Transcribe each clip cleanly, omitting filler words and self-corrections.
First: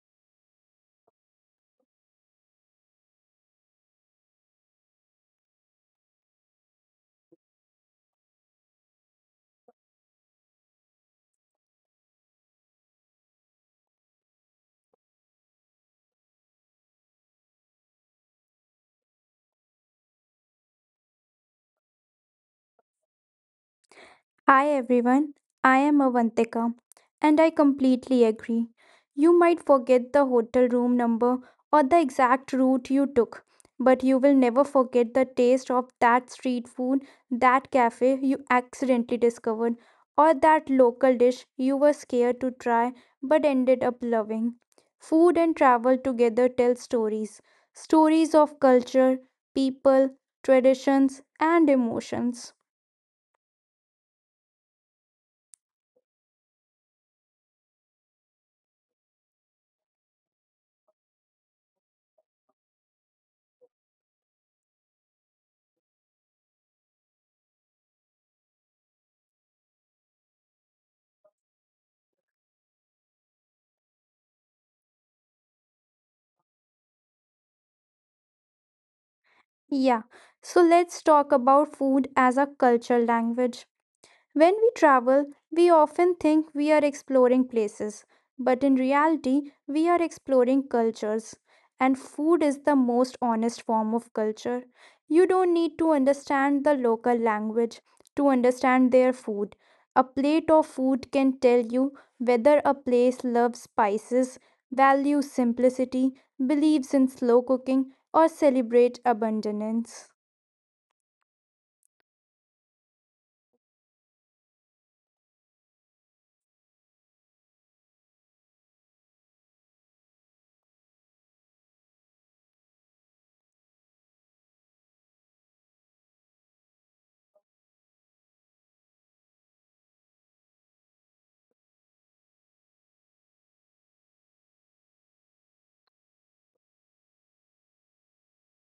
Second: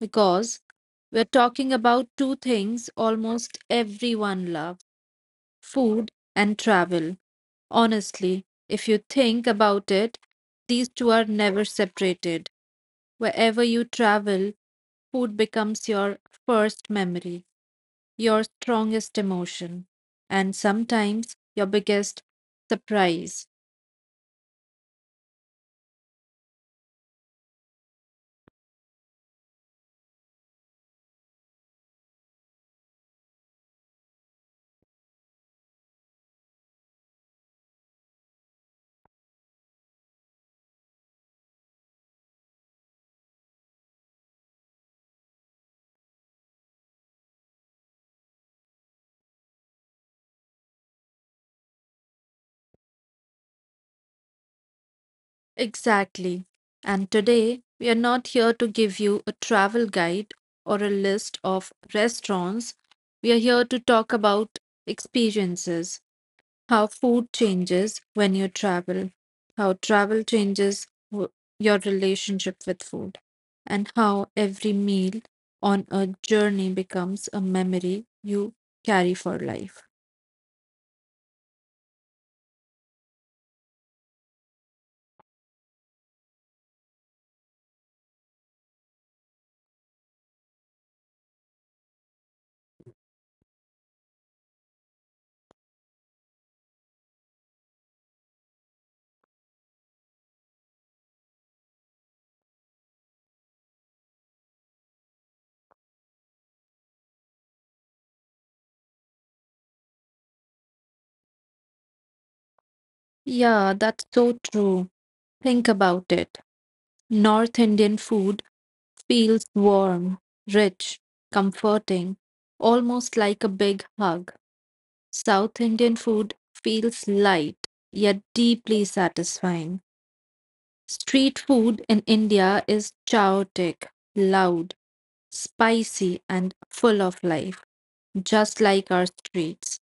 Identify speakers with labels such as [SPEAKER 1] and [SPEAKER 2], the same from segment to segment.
[SPEAKER 1] because we're talking about two things almost everyone loves food and travel. Honestly, if you think about it, these two are never separated. Wherever you travel, food becomes your first memory, your strongest emotion, and sometimes your biggest surprise.
[SPEAKER 2] Hi everyone, I am Avantika and I completely agree. You might forget the hotel room number or the exact route you took, but you will never forget the taste of that street food, that cafe you accidentally discovered, or that local dish you were scared to try but ended up loving. Food and travel together tell stories of culture, people, traditions, and emotions.
[SPEAKER 1] Exactly. And today, we are not here to give you a travel guide or a list of restaurants. We are here to talk about experiences, how food changes when you travel, how travel changes your relationship with food, and how every meal on a journey becomes a memory you carry for life.
[SPEAKER 2] Yeah, so let's talk about food as a cultural language. When we travel, we often think we are exploring places, but in reality, we are exploring cultures. And food is the most honest form of culture. You don't need to understand the local language to understand their food. A plate of food can tell you whether a place loves spices, values simplicity, believes in slow cooking, or celebrates abundance.
[SPEAKER 1] Yeah, that's so true. Think about it. North Indian food feels warm, rich, comforting, almost like a big hug. South Indian food feels light, yet deeply satisfying. Street food in India is chaotic, loud, spicy, and full of life, just like our streets.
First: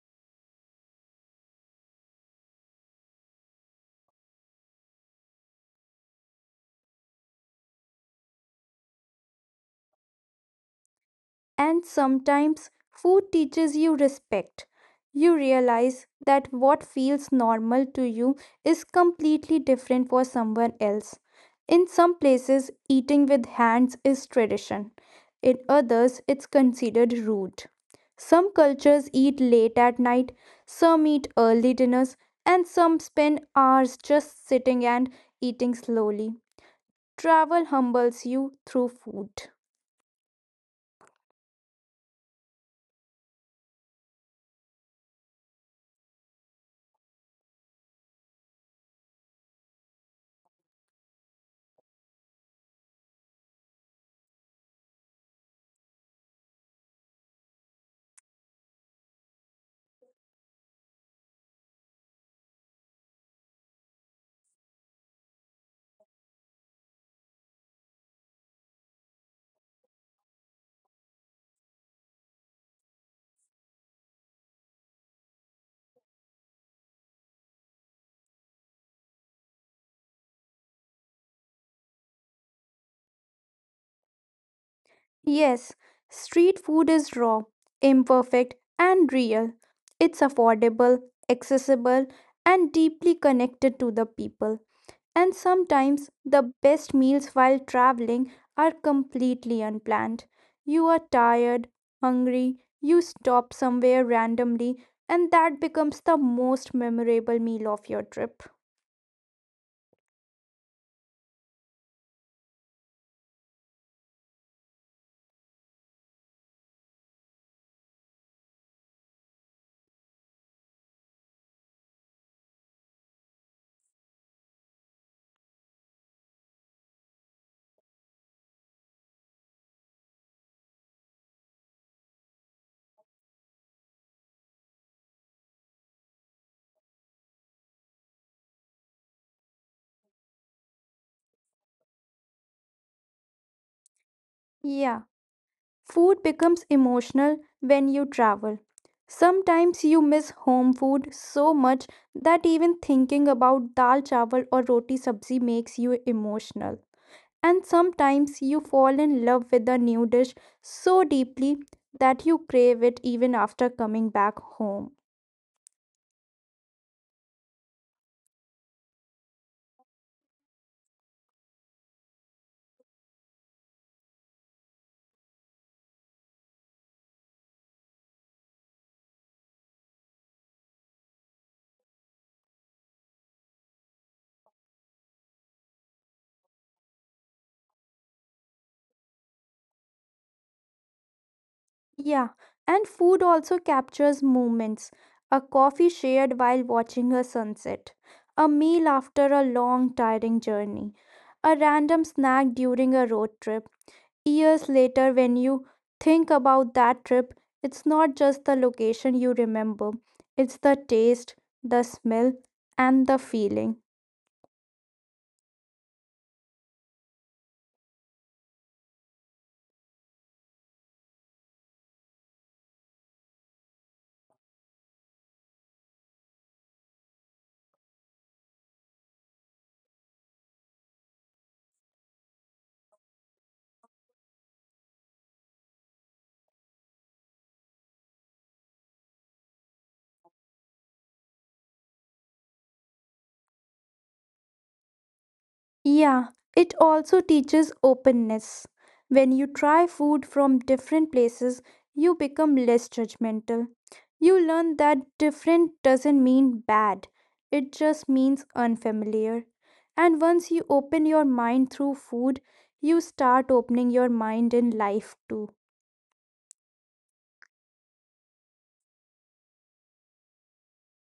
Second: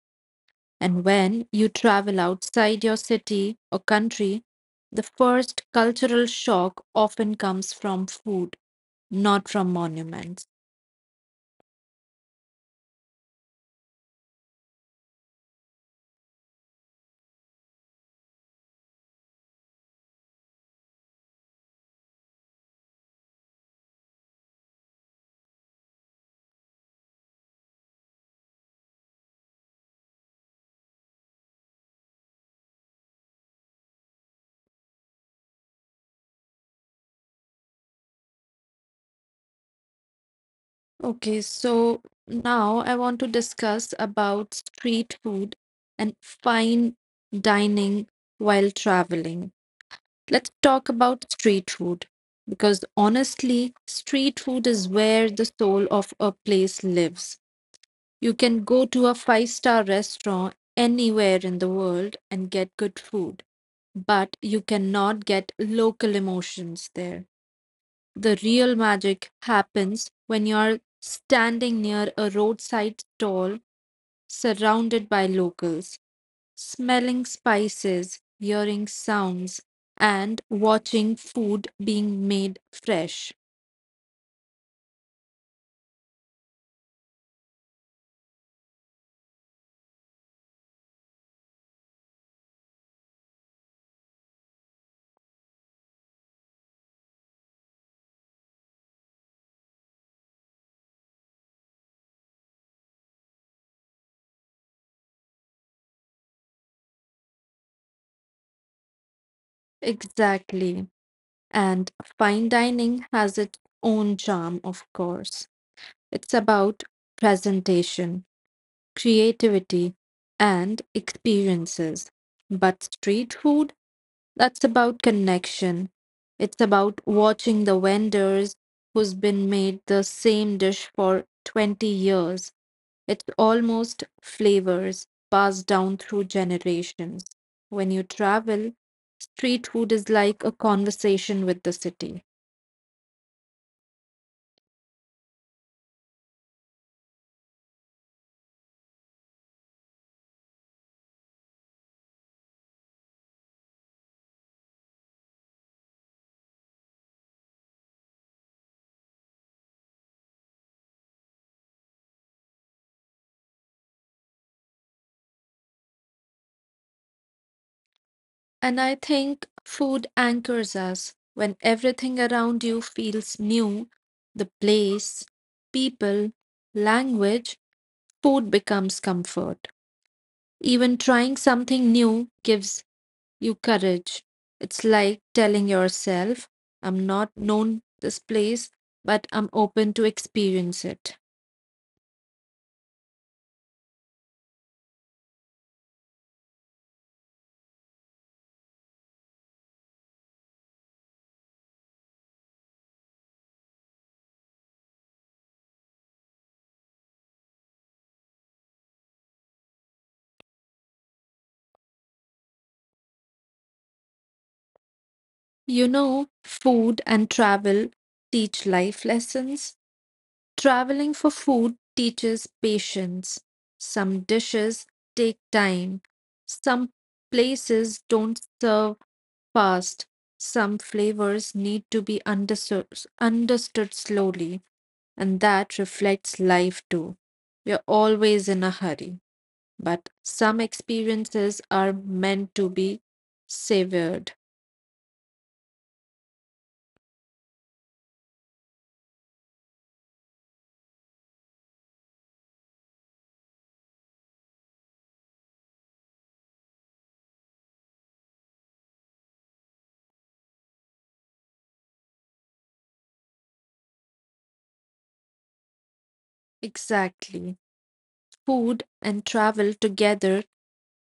[SPEAKER 1] And when you travel outside your city or country, the first cultural shock often comes from food, not from monuments.
[SPEAKER 2] And sometimes food teaches you respect. You realize that what feels normal to you is completely different for someone else. In some places, eating with hands is tradition, in others, it's considered rude. Some cultures eat late at night, some eat early dinners, and some spend hours just sitting and eating slowly. Travel humbles you through food.
[SPEAKER 1] Okay, so now I want to discuss about street food and fine dining while traveling. Let's talk about street food because honestly, street food is where the soul of a place lives. You can go to a five-star restaurant anywhere in the world and get good food, but you cannot get local emotions there. The real magic happens when you're standing near a roadside stall surrounded by locals, smelling spices, hearing sounds, and watching food being made fresh.
[SPEAKER 2] Yes, street food is raw, imperfect, and real. It's affordable, accessible, and deeply connected to the people. And sometimes the best meals while traveling are completely unplanned. You are tired, hungry, you stop somewhere randomly, and that becomes the most memorable meal of your trip.
[SPEAKER 1] Exactly. And fine dining has its own charm, of course. It's about presentation, creativity, and experiences. But street food, that's about connection. It's about watching the vendors who's been made the same dish for 20 years. It's almost flavors passed down through generations. When you travel, street food is like a conversation with the city.
[SPEAKER 2] Yeah. Food becomes emotional when you travel. Sometimes you miss home food so much that even thinking about dal chawal or roti sabzi makes you emotional. And sometimes you fall in love with a new dish so deeply that you crave it even after coming back home.
[SPEAKER 1] And I think food anchors us. When everything around you feels new, the place, people, language, food becomes comfort. Even trying something new gives you courage. It's like telling yourself, I'm not known this place, but I'm open to experience it.
[SPEAKER 2] Yeah, and food also captures moments. A coffee shared while watching a sunset, a meal after a long, tiring journey, a random snack during a road trip. Years later, when you think about that trip, it's not just the location you remember, it's the taste, the smell, and the feeling.
[SPEAKER 1] You know, food and travel teach life lessons. Traveling for food teaches patience. Some dishes take time. Some places don't serve fast. Some flavors need to be understood slowly, and that reflects life too. We're always in a hurry, but some experiences are meant to be savored.
[SPEAKER 2] Yeah, it also teaches openness. When you try food from different places, you become less judgmental. You learn that different doesn't mean bad, it just means unfamiliar. And once you open your mind through food, you start opening your mind in life too.
[SPEAKER 1] Exactly. Food and travel together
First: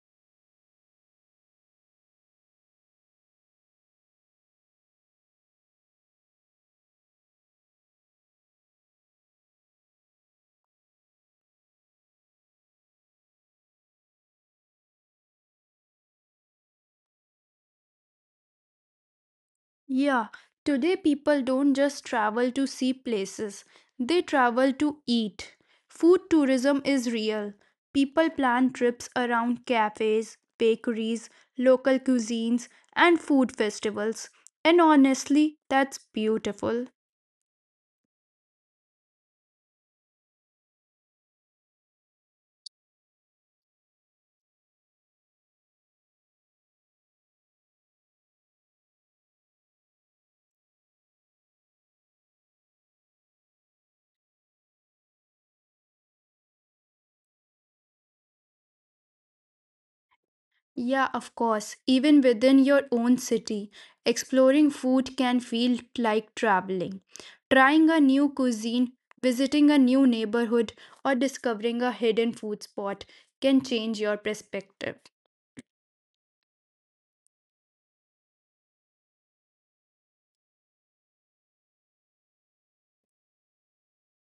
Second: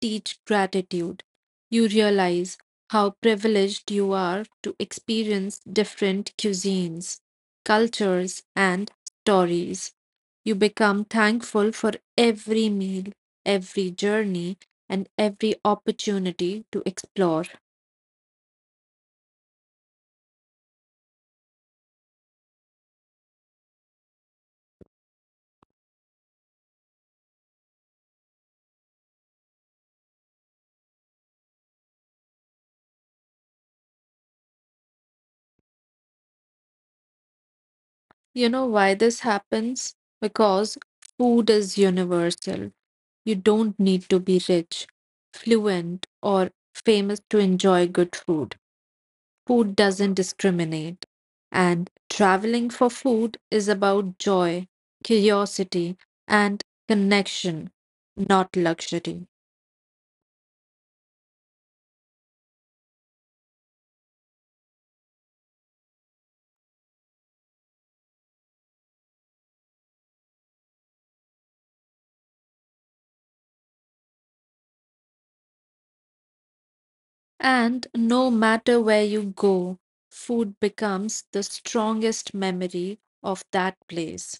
[SPEAKER 1] teach gratitude. You realize how privileged you are to experience different cuisines, cultures, and stories. You become thankful for every meal, every journey, and every opportunity to explore.
[SPEAKER 2] Yeah, today people don't just travel to see places, they travel to eat. Food tourism is real. People plan trips around cafes, bakeries, local cuisines, and food festivals. And honestly, that's beautiful.
[SPEAKER 1] You know why this happens? Because food is universal. You don't need to be rich, fluent, or famous to enjoy good food. Food doesn't discriminate. And traveling for food is about joy, curiosity, and connection, not luxury.
[SPEAKER 2] Yeah, of course. Even within your own city, exploring food can feel like traveling. Trying a new cuisine, visiting a new neighborhood, or discovering a hidden food spot can change your perspective.
[SPEAKER 1] And no matter where you go, food becomes the strongest memory of that place.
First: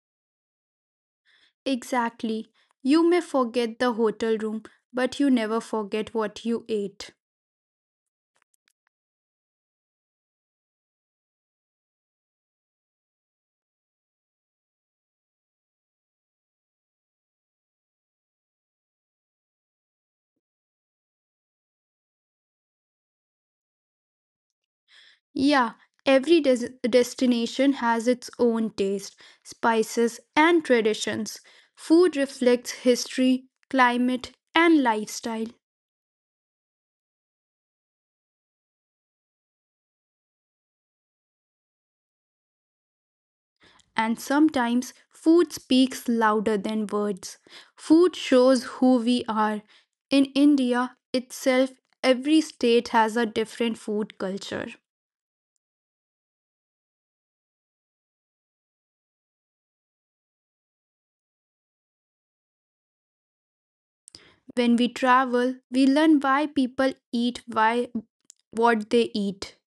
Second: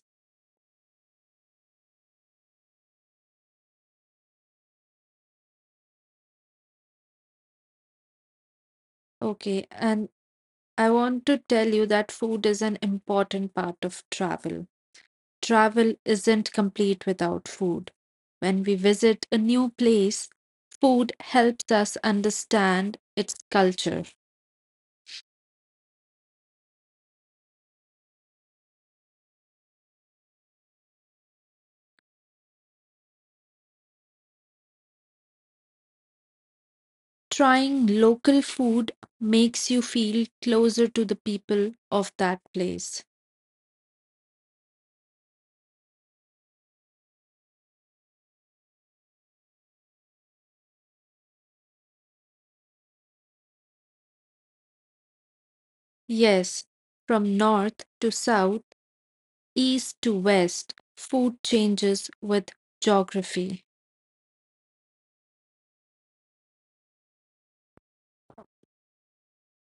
[SPEAKER 2] Exactly. You may forget the hotel room, but you never forget what you ate.
[SPEAKER 1] Okay, and I want to tell you that food is an important part of travel. Travel isn't complete without food. When we visit a new place, food helps us understand its culture.
[SPEAKER 2] Yeah, every destination has its own taste, spices, and traditions. Food reflects history, climate, and lifestyle.
[SPEAKER 1] Trying local food makes you feel closer to the people of that place.
[SPEAKER 2] And sometimes food speaks louder than words. Food shows who we are. In India itself, every state has a different food culture.
[SPEAKER 1] Yes, from north to south, east to west, food changes with geography.
[SPEAKER 2] When we travel, we learn why people eat why what they eat.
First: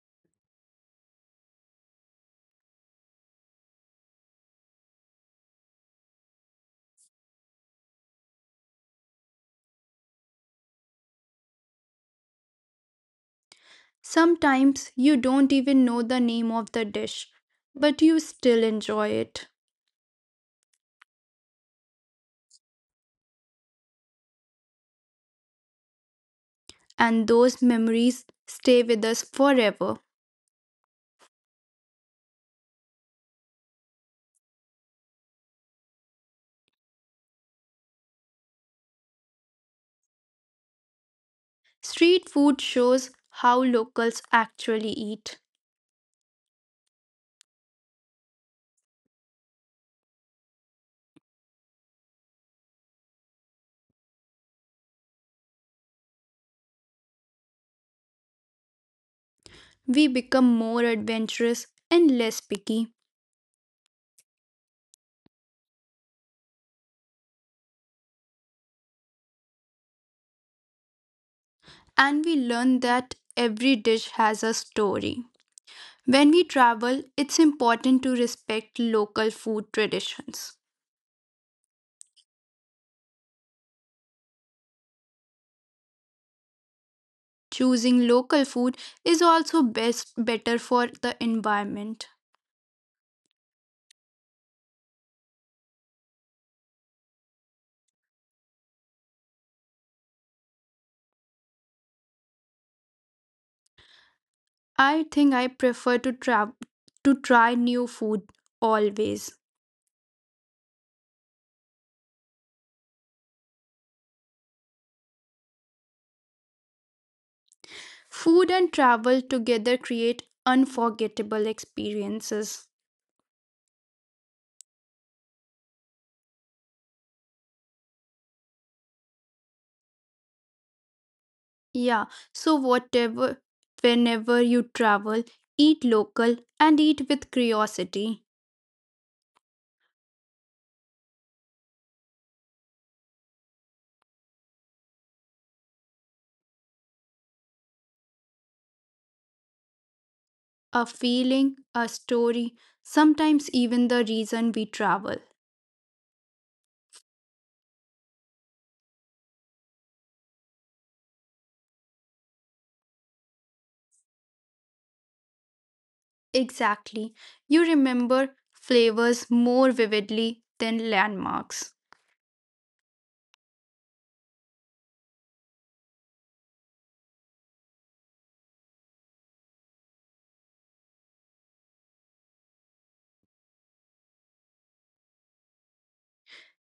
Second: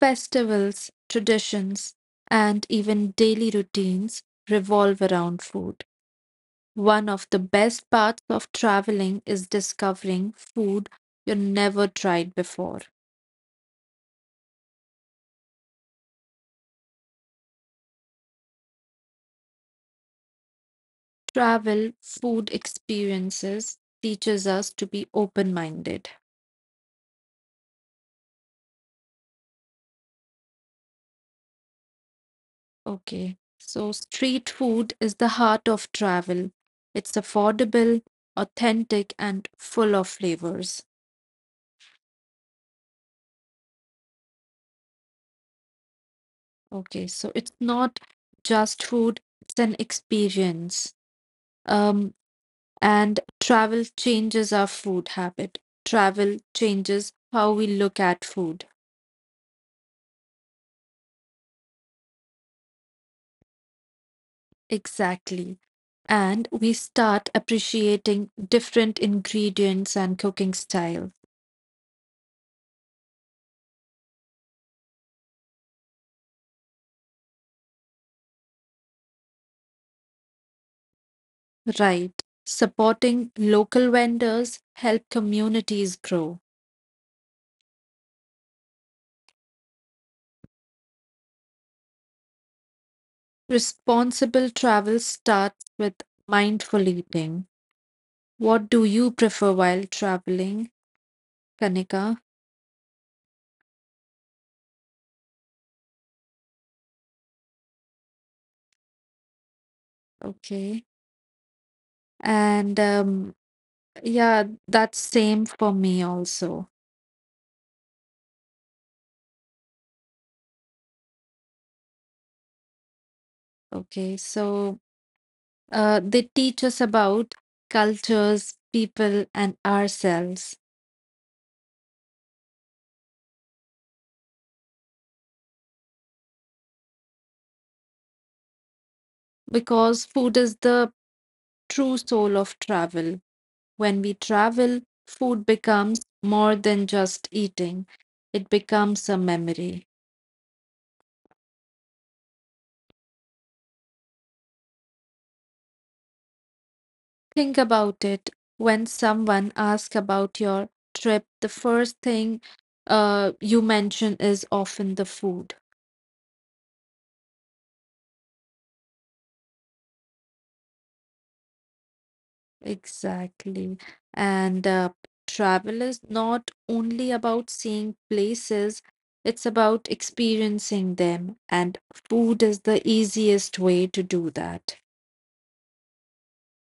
[SPEAKER 1] Festivals, traditions, and even daily routines revolve around food. One of the best parts of traveling is discovering food you never tried before.
[SPEAKER 2] Sometimes you don't even know the name of the dish, but you still enjoy it.
[SPEAKER 1] Travel food experiences teaches us to be open-minded.
[SPEAKER 2] And those memories stay with us forever.
[SPEAKER 1] Okay. So street food is the heart of travel. It's affordable, authentic and full of flavors.
[SPEAKER 2] Street food shows how locals actually eat.
[SPEAKER 1] Okay. So it's not just food, it's an experience. Um And travel changes our food habit. Travel changes how we look at food.
[SPEAKER 2] We become more adventurous and less picky,
[SPEAKER 1] Exactly. And we start appreciating different ingredients and cooking style.
[SPEAKER 2] and we learn that every dish has a story. When we travel, it's important to respect local food traditions.
[SPEAKER 1] Right. Supporting local vendors help communities grow.
[SPEAKER 2] Choosing local food is also best better for the environment.
[SPEAKER 1] Responsible travel starts with mindful eating. What do you prefer while traveling, Kanika?
[SPEAKER 2] I think I prefer to travel to try new food always.
[SPEAKER 1] Okay. And yeah, that's same for me also.
[SPEAKER 2] Food and travel together create unforgettable experiences.
[SPEAKER 1] Okay, so they teach us about cultures, people, and ourselves
[SPEAKER 2] Yeah, so whatever whenever you travel, eat local and eat with curiosity,
[SPEAKER 1] because food is the true soul of travel. When we travel, food becomes more than just eating, it becomes a memory.
[SPEAKER 2] a feeling, a story, sometimes even the reason we travel.
[SPEAKER 1] Think about it. When someone asks about your trip, the first thing you mention is often the food.
[SPEAKER 2] Exactly. You remember flavors more vividly than landmarks.
[SPEAKER 1] Exactly. And travel is not only about seeing places, it's about experiencing them. And food is the easiest way to do that.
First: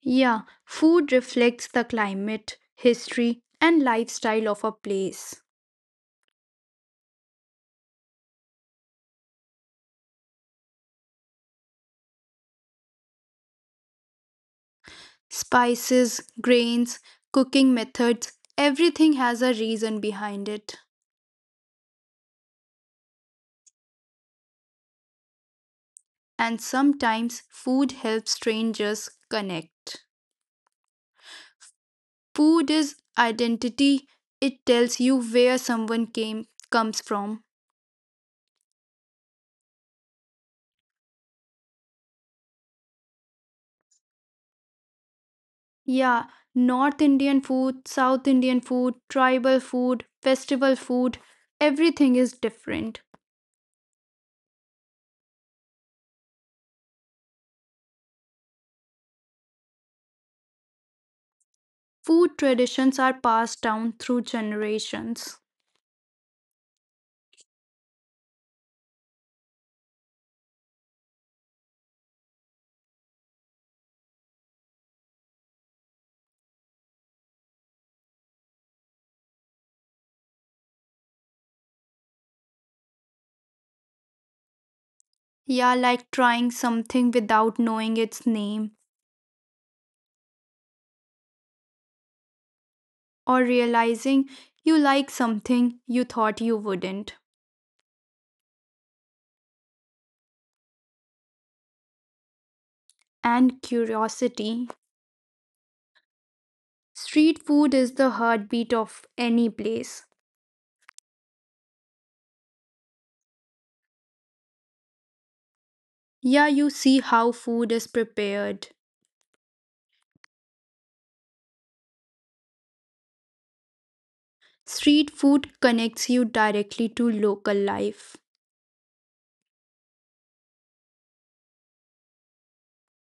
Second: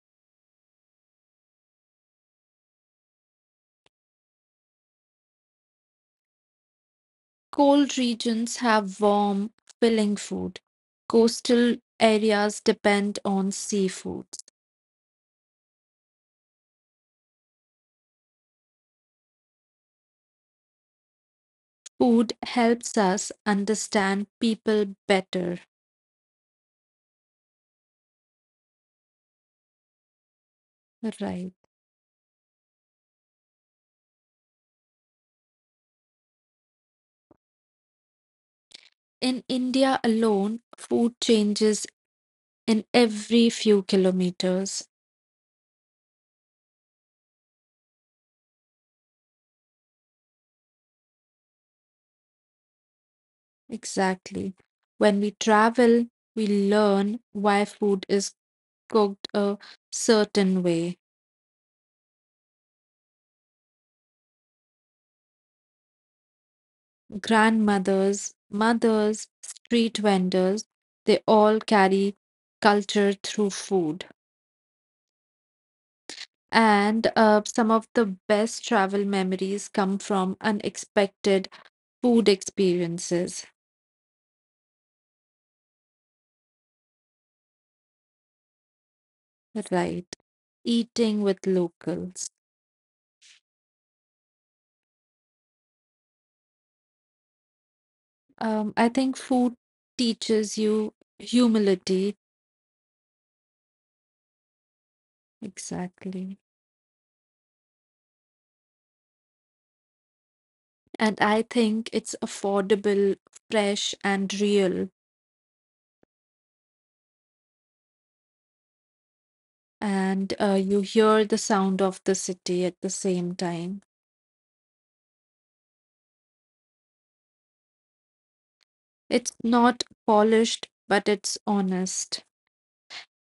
[SPEAKER 2] Yeah, food reflects the climate, history, and lifestyle of a place.
[SPEAKER 1] Cold regions have warm, filling food. Coastal areas depend on seafood.
[SPEAKER 2] Spices, grains, cooking methods, everything has a reason behind it.
[SPEAKER 1] Food helps us understand people better.
[SPEAKER 2] And sometimes food helps strangers connect.
[SPEAKER 1] Right.
[SPEAKER 2] Food is identity, it tells you where someone came comes from.
[SPEAKER 1] In India alone, food changes in every few kilometers.
[SPEAKER 2] Yeah, North Indian food, South Indian food, tribal food, festival food, everything is different.
[SPEAKER 1] Exactly. When we travel, we learn why food is cooked a certain way.
[SPEAKER 2] Food traditions are passed down through generations.
[SPEAKER 1] Grandmothers, mothers, street vendors, they all carry culture through food. And some of the best travel memories come from unexpected food experiences,
[SPEAKER 2] Yeah, like trying something without knowing its name
[SPEAKER 1] right? Eating with locals.
[SPEAKER 2] or realizing you like something you thought you wouldn't.
[SPEAKER 1] I think food teaches you humility.
[SPEAKER 2] And curiosity.
[SPEAKER 1] Exactly.
[SPEAKER 2] Street food is the heartbeat of any place.
[SPEAKER 1] And I think it's affordable, fresh, and real.
[SPEAKER 2] Yeah, you see how food is prepared.
[SPEAKER 1] And you hear the sound of the city at the same time.
[SPEAKER 2] Street food connects you directly to local life.
[SPEAKER 1] It's not polished, but it's honest.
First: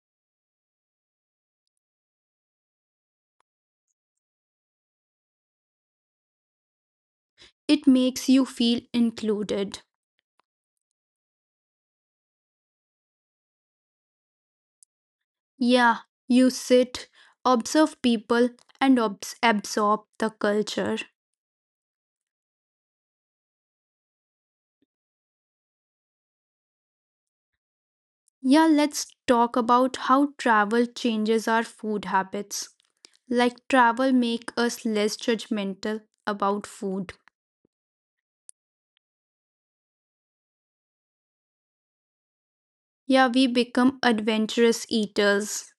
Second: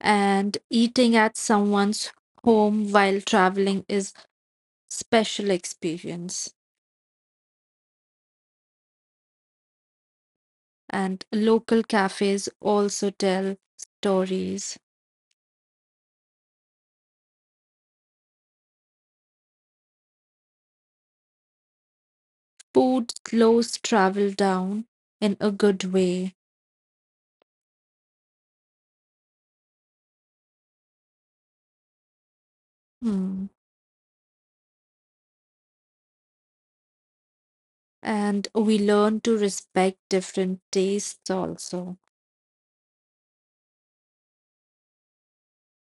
[SPEAKER 1] And eating at someone's home while traveling is special experience.
[SPEAKER 2] It makes you feel included.
[SPEAKER 1] And local cafes also tell stories.
[SPEAKER 2] Yeah, you sit, observe people, and absorb the culture.
[SPEAKER 1] Food slows travel down in a good way.
[SPEAKER 2] Yeah, let's talk about how travel changes our food habits.
[SPEAKER 1] Hmm.
[SPEAKER 2] Like travel make us less judgmental about food.
[SPEAKER 1] And we learn to respect different tastes also,
[SPEAKER 2] Yeah, we become adventurous eaters.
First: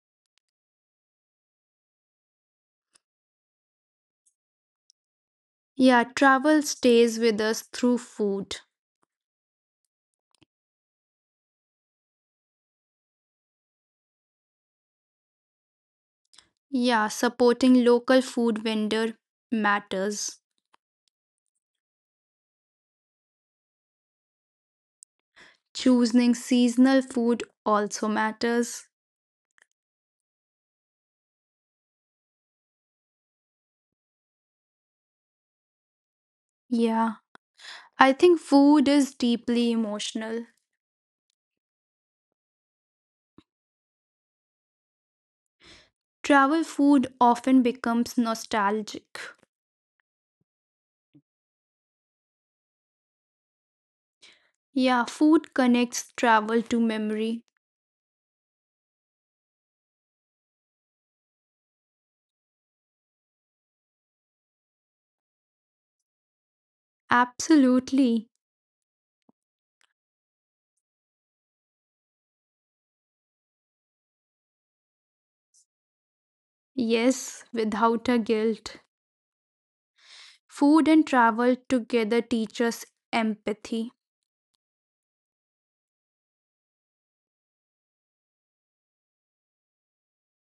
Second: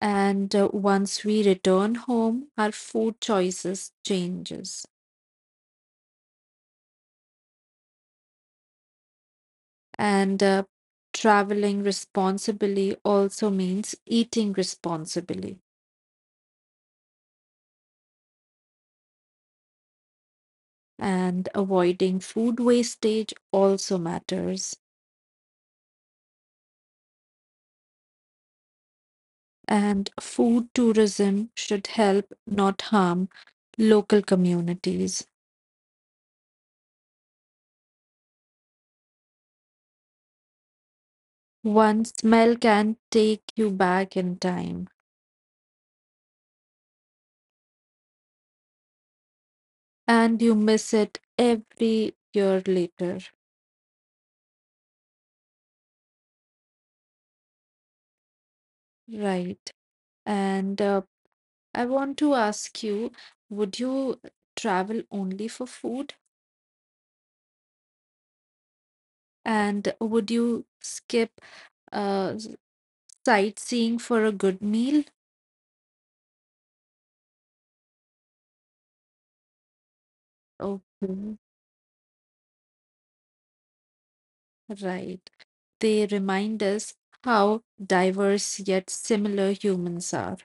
[SPEAKER 1] and once we return home our food choices changes,
[SPEAKER 2] Yeah, travel stays with us through food.
[SPEAKER 1] and traveling responsibly also means eating responsibly,
[SPEAKER 2] Yeah, supporting local food vendor matters.
[SPEAKER 1] and avoiding food wastage also matters,
[SPEAKER 2] Choosing seasonal food also matters.
[SPEAKER 1] and food tourism should help not harm local communities.
[SPEAKER 2] Yeah. I think food is deeply emotional.
[SPEAKER 1] One smell can take you back in time,
[SPEAKER 2] Travel food often becomes nostalgic.
[SPEAKER 1] and you miss it every year later.
[SPEAKER 2] Yeah, food connects travel to memory.
[SPEAKER 1] Right. And I want to ask you, would you travel only for food,
[SPEAKER 2] Absolutely.
[SPEAKER 1] and would you skip uh, sightseeing for a good meal?
[SPEAKER 2] Yes, without a guilt. Food and
[SPEAKER 1] Okay.
[SPEAKER 2] travel together teach us empathy.
[SPEAKER 1] Right, they remind us how diverse yet similar humans are.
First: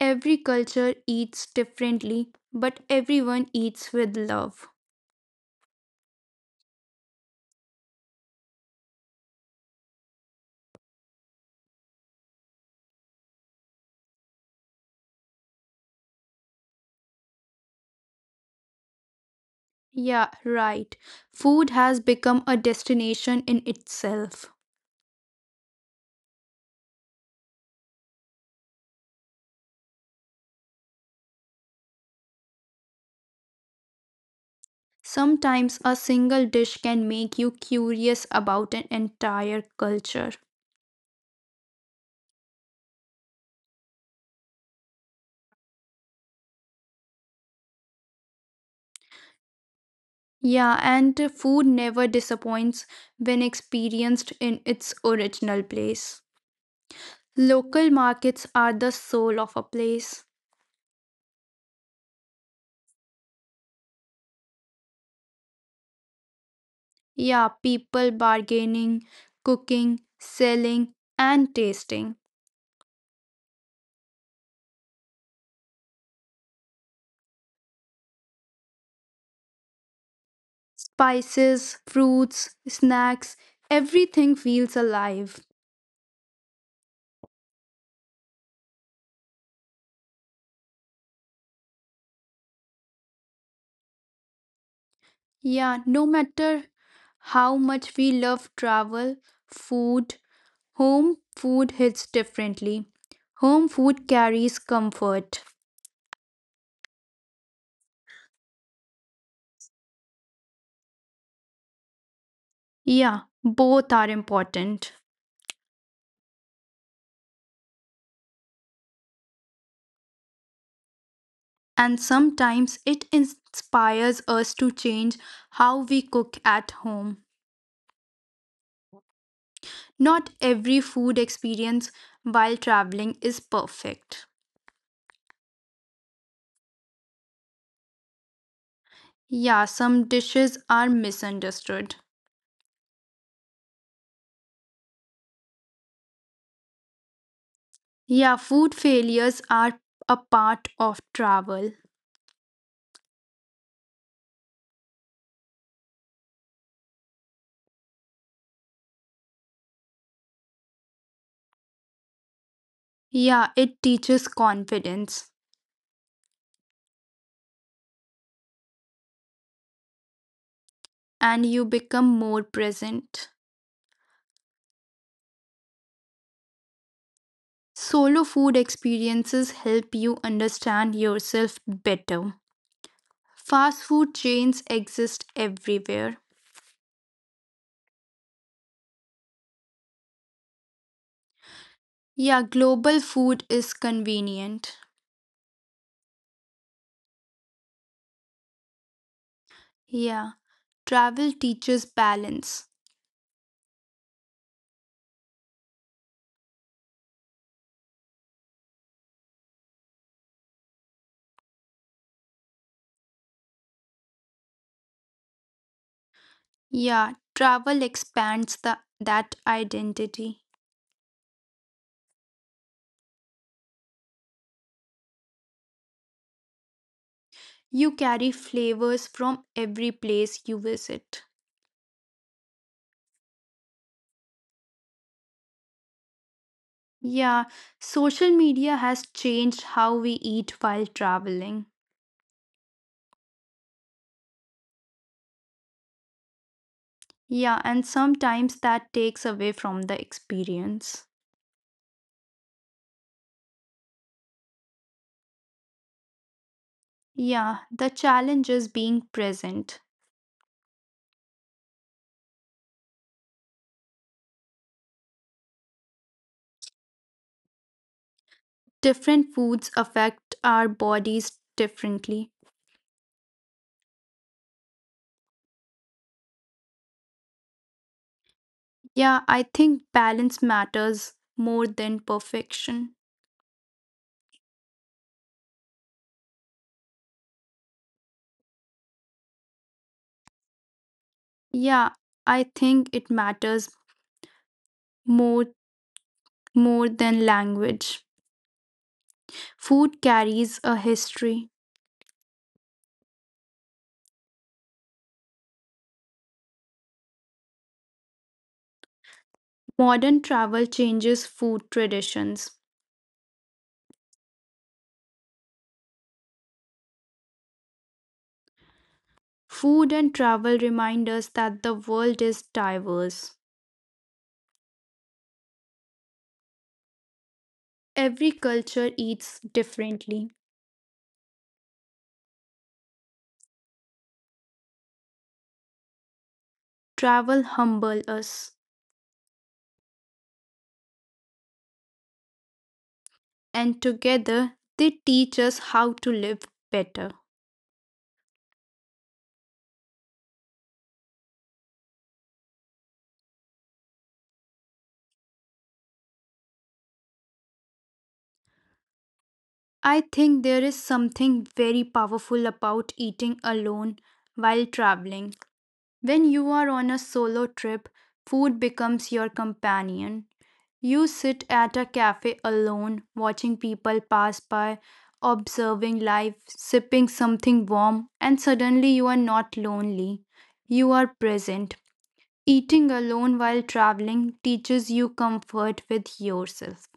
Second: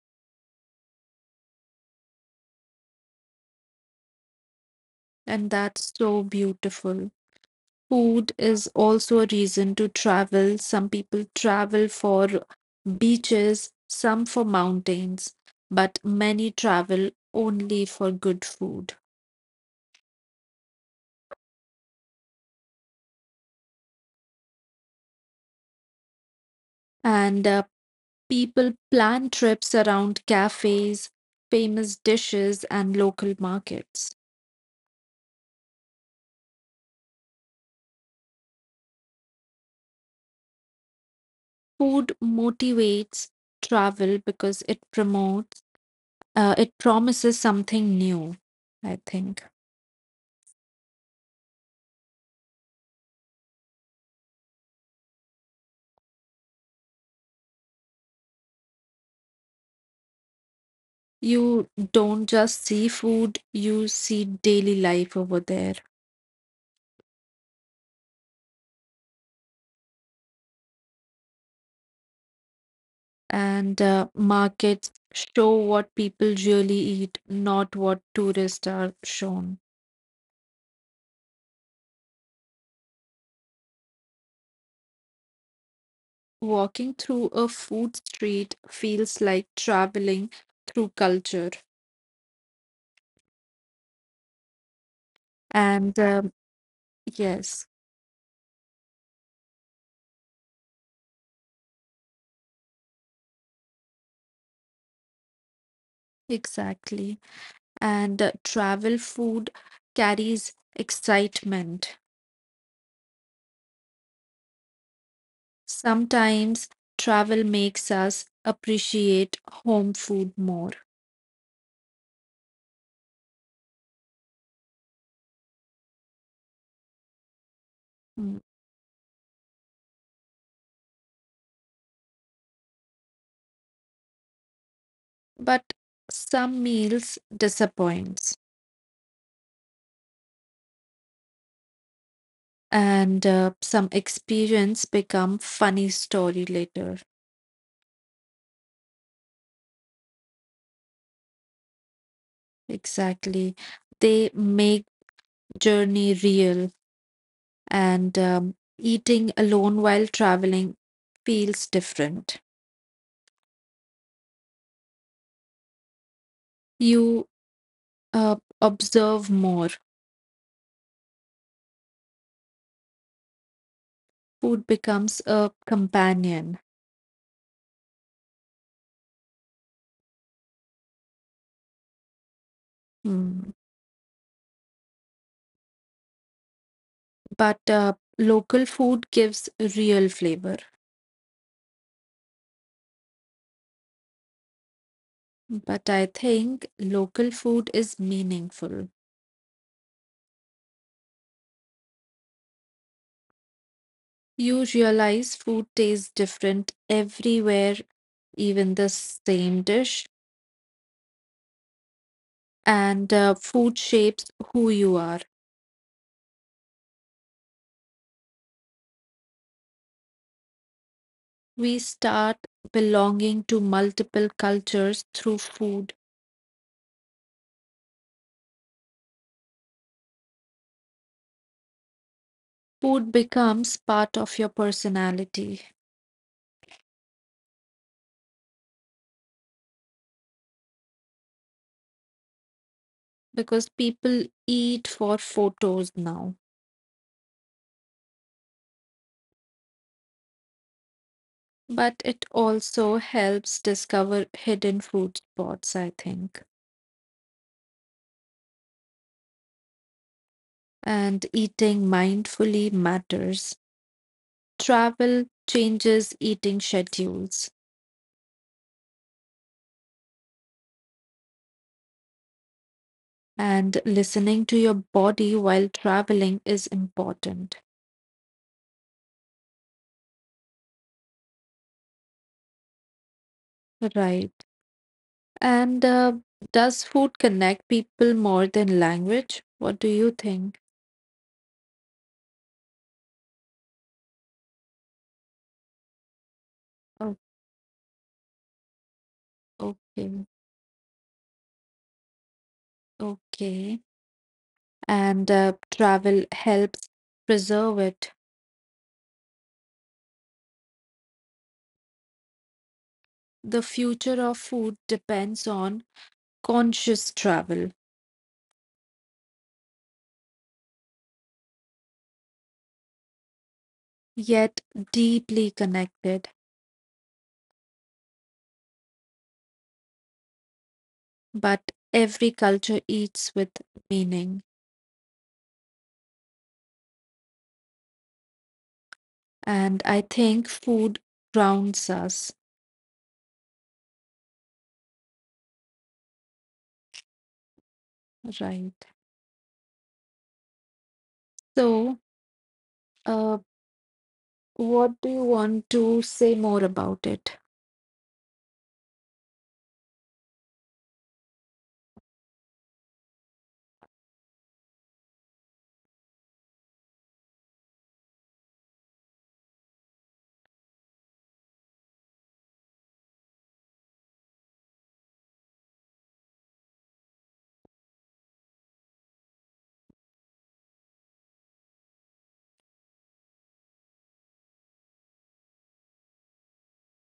[SPEAKER 2] Every culture eats differently, but everyone eats with love.
[SPEAKER 1] And that's so beautiful. Food is also a reason to travel. Some people travel for beaches, some for mountains, but many travel only for good food.
[SPEAKER 2] Yeah, right. Food has become a destination in itself.
[SPEAKER 1] And people plan trips around cafes, famous dishes, and local markets.
[SPEAKER 2] Sometimes a single dish can make you curious about an entire culture.
[SPEAKER 1] Food motivates travel because it promises something new, I think.
[SPEAKER 2] Yeah, and food never disappoints when experienced in its original place. Local markets are the soul of a place.
[SPEAKER 1] You don't just see food, you see daily life over there.
[SPEAKER 2] Yeah, people bargaining, cooking, selling, and tasting.
[SPEAKER 1] And markets show what people really eat, not what tourists are shown.
[SPEAKER 2] Spices, fruits, snacks, everything feels alive.
[SPEAKER 1] Walking through a food street feels like traveling through culture.
[SPEAKER 2] Yeah,
[SPEAKER 1] And
[SPEAKER 2] no matter how
[SPEAKER 1] Yes,
[SPEAKER 2] much we love travel, food, home food hits differently. Home food carries comfort.
[SPEAKER 1] exactly. And travel food carries excitement.
[SPEAKER 2] Yeah, both are important.
[SPEAKER 1] Sometimes travel makes us appreciate home food more.
[SPEAKER 2] And sometimes it inspires us to change how we cook at home.
[SPEAKER 1] Mm.
[SPEAKER 2] Not every food experience while traveling is perfect.
[SPEAKER 1] But some meals disappoint.
[SPEAKER 2] Yeah, some dishes are misunderstood.
[SPEAKER 1] And some experience become funny story later.
[SPEAKER 2] Yeah, food failures are a part of travel.
[SPEAKER 1] Exactly, they make journey real. And Eating alone while traveling feels different.
[SPEAKER 2] Yeah, it teaches confidence
[SPEAKER 1] You uh, observe more.
[SPEAKER 2] and you become more present.
[SPEAKER 1] Food becomes a companion.
[SPEAKER 2] Solo food experiences help you understand yourself better.
[SPEAKER 1] Hmm.
[SPEAKER 2] Fast food chains exist everywhere.
[SPEAKER 1] But local food gives real flavor.
[SPEAKER 2] Yeah, global food is convenient.
[SPEAKER 1] But I think local food is meaningful.
[SPEAKER 2] Yeah, travel teaches balance.
[SPEAKER 1] You realize food tastes different everywhere, even the same dish, and food shapes who you are.
[SPEAKER 2] Yeah, travel expands that identity.
[SPEAKER 1] We start belonging to multiple cultures through food.
[SPEAKER 2] You carry flavors from every place you visit.
[SPEAKER 1] Food becomes part of your personality
[SPEAKER 2] Yeah, social media has changed how we eat while traveling.
[SPEAKER 1] because people eat for photos now,
[SPEAKER 2] Yeah, and sometimes that takes away from the experience.
[SPEAKER 1] but it also helps discover hidden food spots, I think.
[SPEAKER 2] Yeah, the challenge is being present.
[SPEAKER 1] And eating mindfully matters. Travel changes eating schedules,
[SPEAKER 2] Different foods affect our bodies differently.
[SPEAKER 1] and listening to your body while traveling is important.
[SPEAKER 2] Yeah, I think balance matters more than perfection.
[SPEAKER 1] Right. And does food connect people more than language? What do you think?
[SPEAKER 2] Yeah, I think it matters more more
[SPEAKER 1] Oh,
[SPEAKER 2] than language. Food
[SPEAKER 1] okay.
[SPEAKER 2] carries a history.
[SPEAKER 1] Okay. And travel helps preserve it.
[SPEAKER 2] Modern travel changes food traditions.
[SPEAKER 1] The future of food depends on conscious travel,
[SPEAKER 2] Food and travel remind us that the world is diverse.
[SPEAKER 1] yet deeply connected.
[SPEAKER 2] Every culture eats differently.
[SPEAKER 1] But every culture eats with meaning.
[SPEAKER 2] Travel humble us,
[SPEAKER 1] And I think food grounds us,
[SPEAKER 2] and together they teach us how to live better.
[SPEAKER 1] right? So, uh, what do you want to say more about it?
[SPEAKER 2] I think there is something very powerful about eating alone while traveling. When you are on a solo trip, food becomes your companion. You sit at a cafe alone, watching people pass by, observing life, sipping something warm, and suddenly you are not lonely. You are present. Eating alone while traveling teaches you comfort with yourself.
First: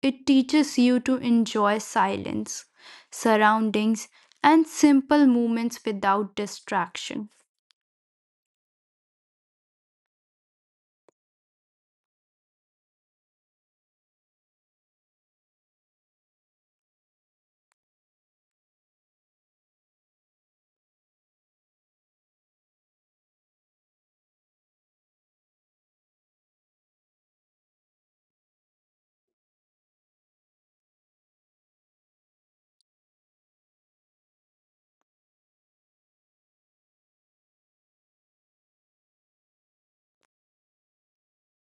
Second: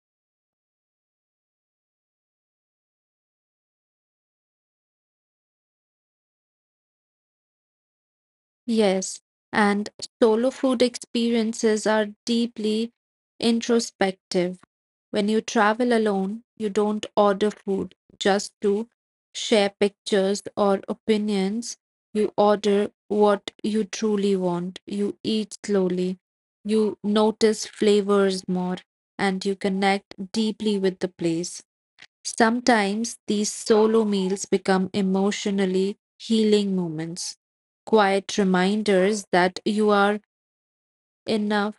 [SPEAKER 2] It teaches you to enjoy silence, surroundings, and simple moments without distraction.
[SPEAKER 1] Yes, and solo food experiences are deeply introspective. When you travel alone, you don't order food just to share pictures or opinions. You order what you truly want. You eat slowly. You notice flavors more and you connect deeply with the place. Sometimes these solo meals become emotionally healing moments, quiet reminders that you are enough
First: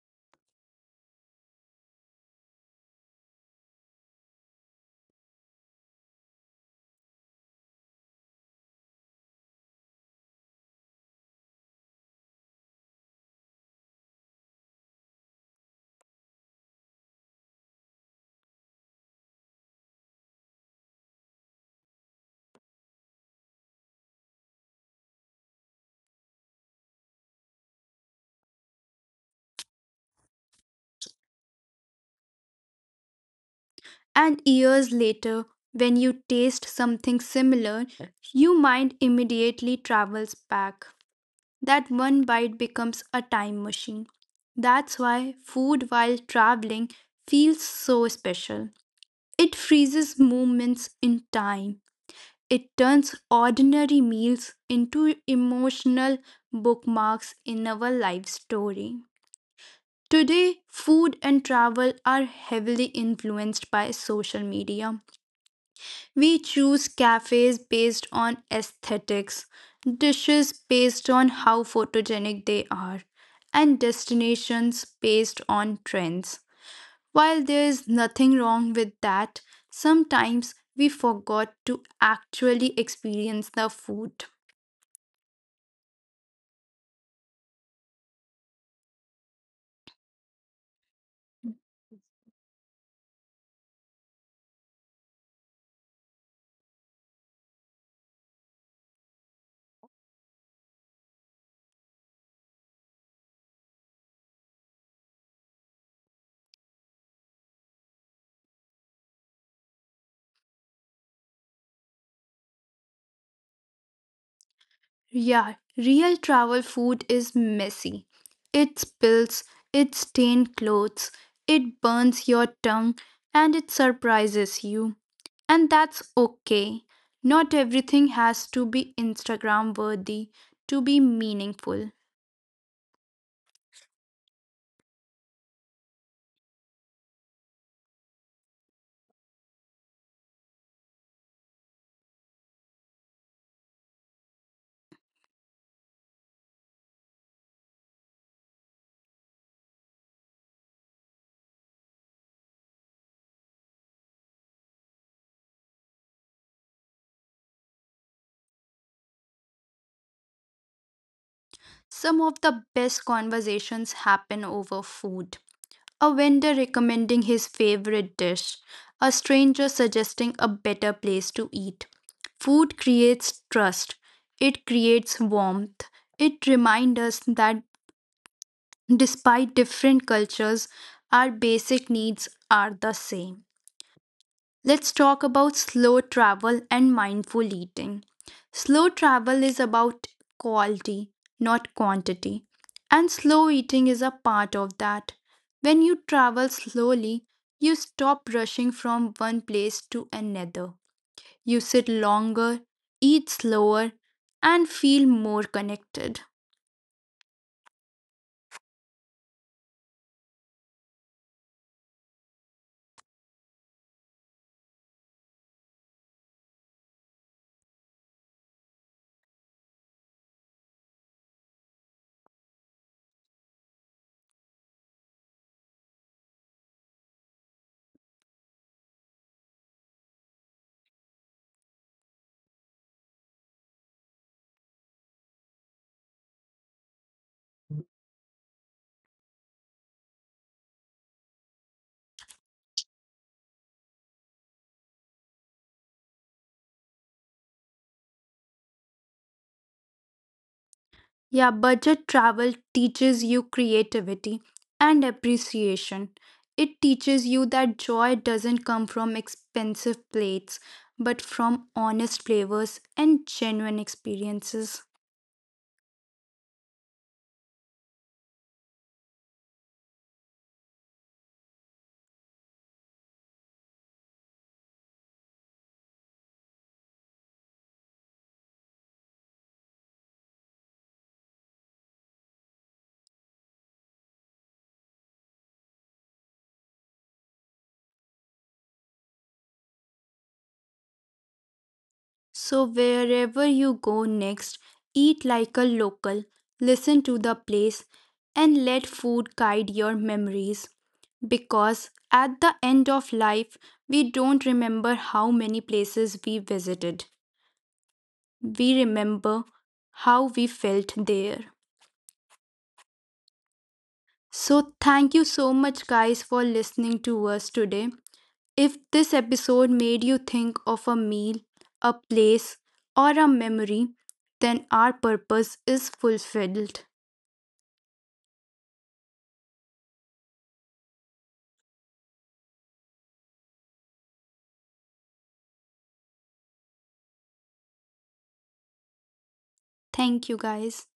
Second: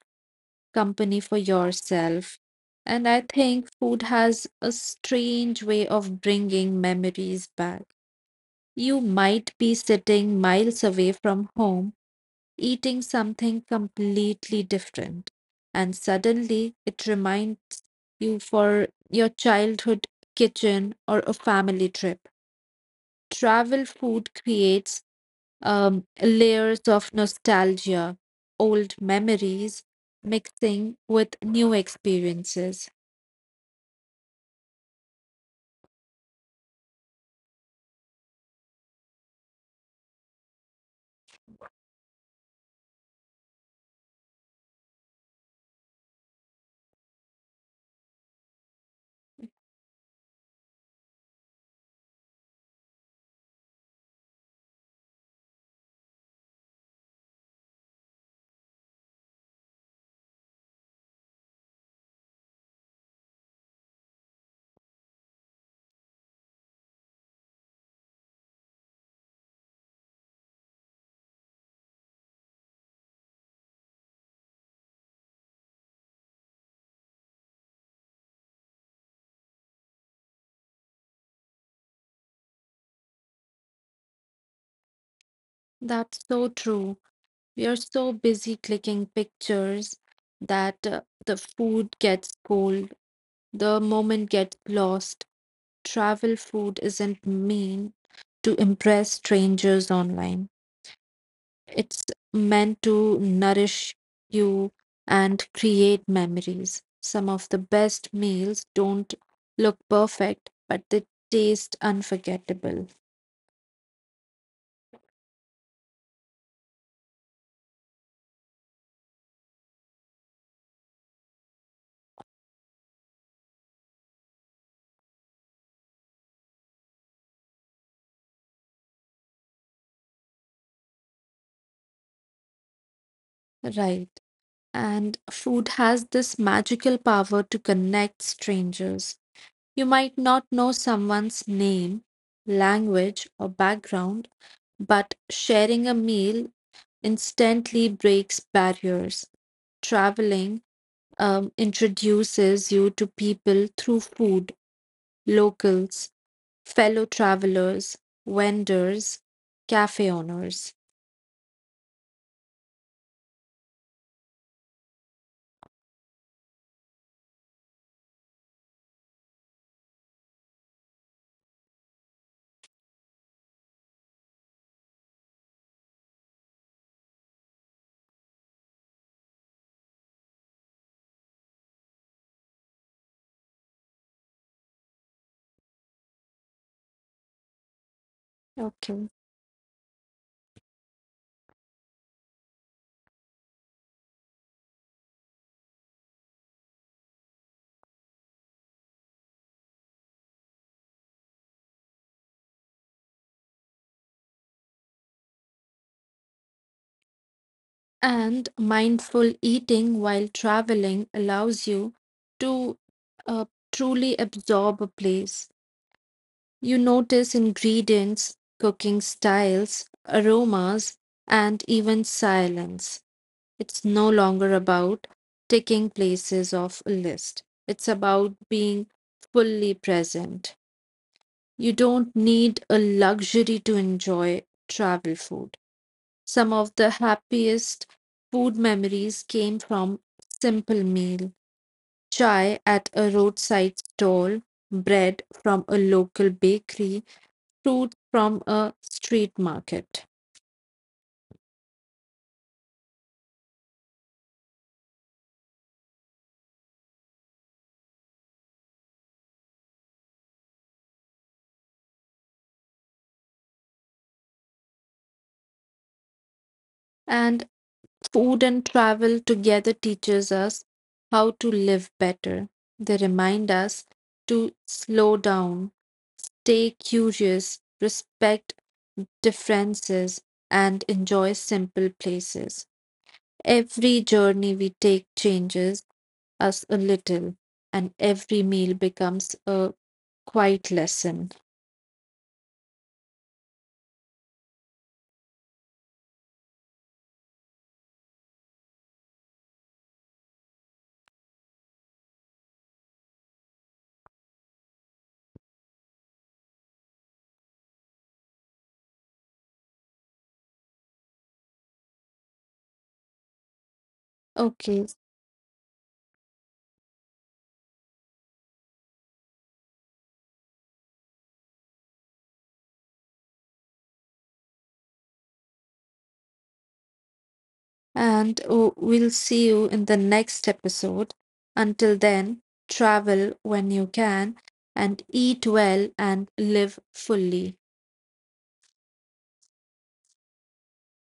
[SPEAKER 1] company for yourself. And I think food has a strange way of bringing memories back. You might be sitting miles away from home, eating something completely different, and suddenly it reminds you for your childhood kitchen or a family trip. Travel food creates layers of nostalgia, old memories mixing with new experiences.
[SPEAKER 2] And years later, when you taste something similar, your mind immediately travels back. That one bite becomes a time machine. That's why food while traveling feels so special. It freezes moments in time. It turns ordinary meals into emotional bookmarks in our life story. Today, food and travel are heavily influenced by social media. We choose cafes based on aesthetics, dishes based on how photogenic they are, and destinations based on trends. While there is nothing wrong with that, sometimes we forgot to actually experience the food.
[SPEAKER 1] That's so true. We are so busy clicking pictures that the food gets cold, the moment gets lost. Travel food isn't mean to impress strangers online. It's meant to nourish you and create memories. Some of the best meals don't look perfect, but they taste unforgettable.
[SPEAKER 2] Yeah, real travel food is messy. It spills, it stains clothes, it burns your tongue, and it surprises you. And that's okay. Not everything has to be Instagram worthy to be meaningful.
[SPEAKER 1] Right. And food has this magical power to connect strangers. You might not know someone's name, language, or background, but sharing a meal instantly breaks barriers. Traveling introduces you to people through food, locals, fellow travelers, vendors, cafe owners.
[SPEAKER 2] Some of the best conversations happen over food. A vendor recommending his favorite dish, a stranger suggesting a better place to eat. Food creates trust, it creates warmth, it reminds us that despite different cultures, our basic needs are the same. Let's talk about slow travel and mindful eating. Slow
[SPEAKER 1] Okay.
[SPEAKER 2] travel is about quality, not quantity, and slow eating is a part of that. When you travel slowly, you stop rushing from one place to another. You sit longer, eat slower, and feel more connected.
[SPEAKER 1] And mindful eating while traveling allows you to uh, truly absorb a place. You notice ingredients, cooking styles, aromas, and even silence. It's no longer about taking places off a list, it's about being fully present. You don't need a luxury to enjoy travel food. Some of the happiest food memories came from simple meal, chai at a roadside stall, bread from a local bakery, fruit from a street market.
[SPEAKER 2] Yeah, budget travel teaches you creativity and appreciation. It teaches you that joy doesn't come from expensive plates, but from honest flavors and genuine experiences.
[SPEAKER 1] And food and travel together teaches us how to live better. They remind us to slow down, stay curious, respect differences, and enjoy simple places. Every journey we take changes us a little, and every meal becomes a quiet lesson.
[SPEAKER 2] So, wherever you go next, eat like a local, listen to the place, and let food guide your memories. Because at the end of life, we don't remember how many places we visited. We remember how we felt there. So,
[SPEAKER 1] Okay,
[SPEAKER 2] thank you so much, guys, for listening to us today. If this episode made you think of a meal, a place, or a memory, then our purpose is fulfilled.
[SPEAKER 1] and oh, we'll see you in the next episode. Until then, travel when you can and eat well and live fully.
[SPEAKER 2] Thank you, guys.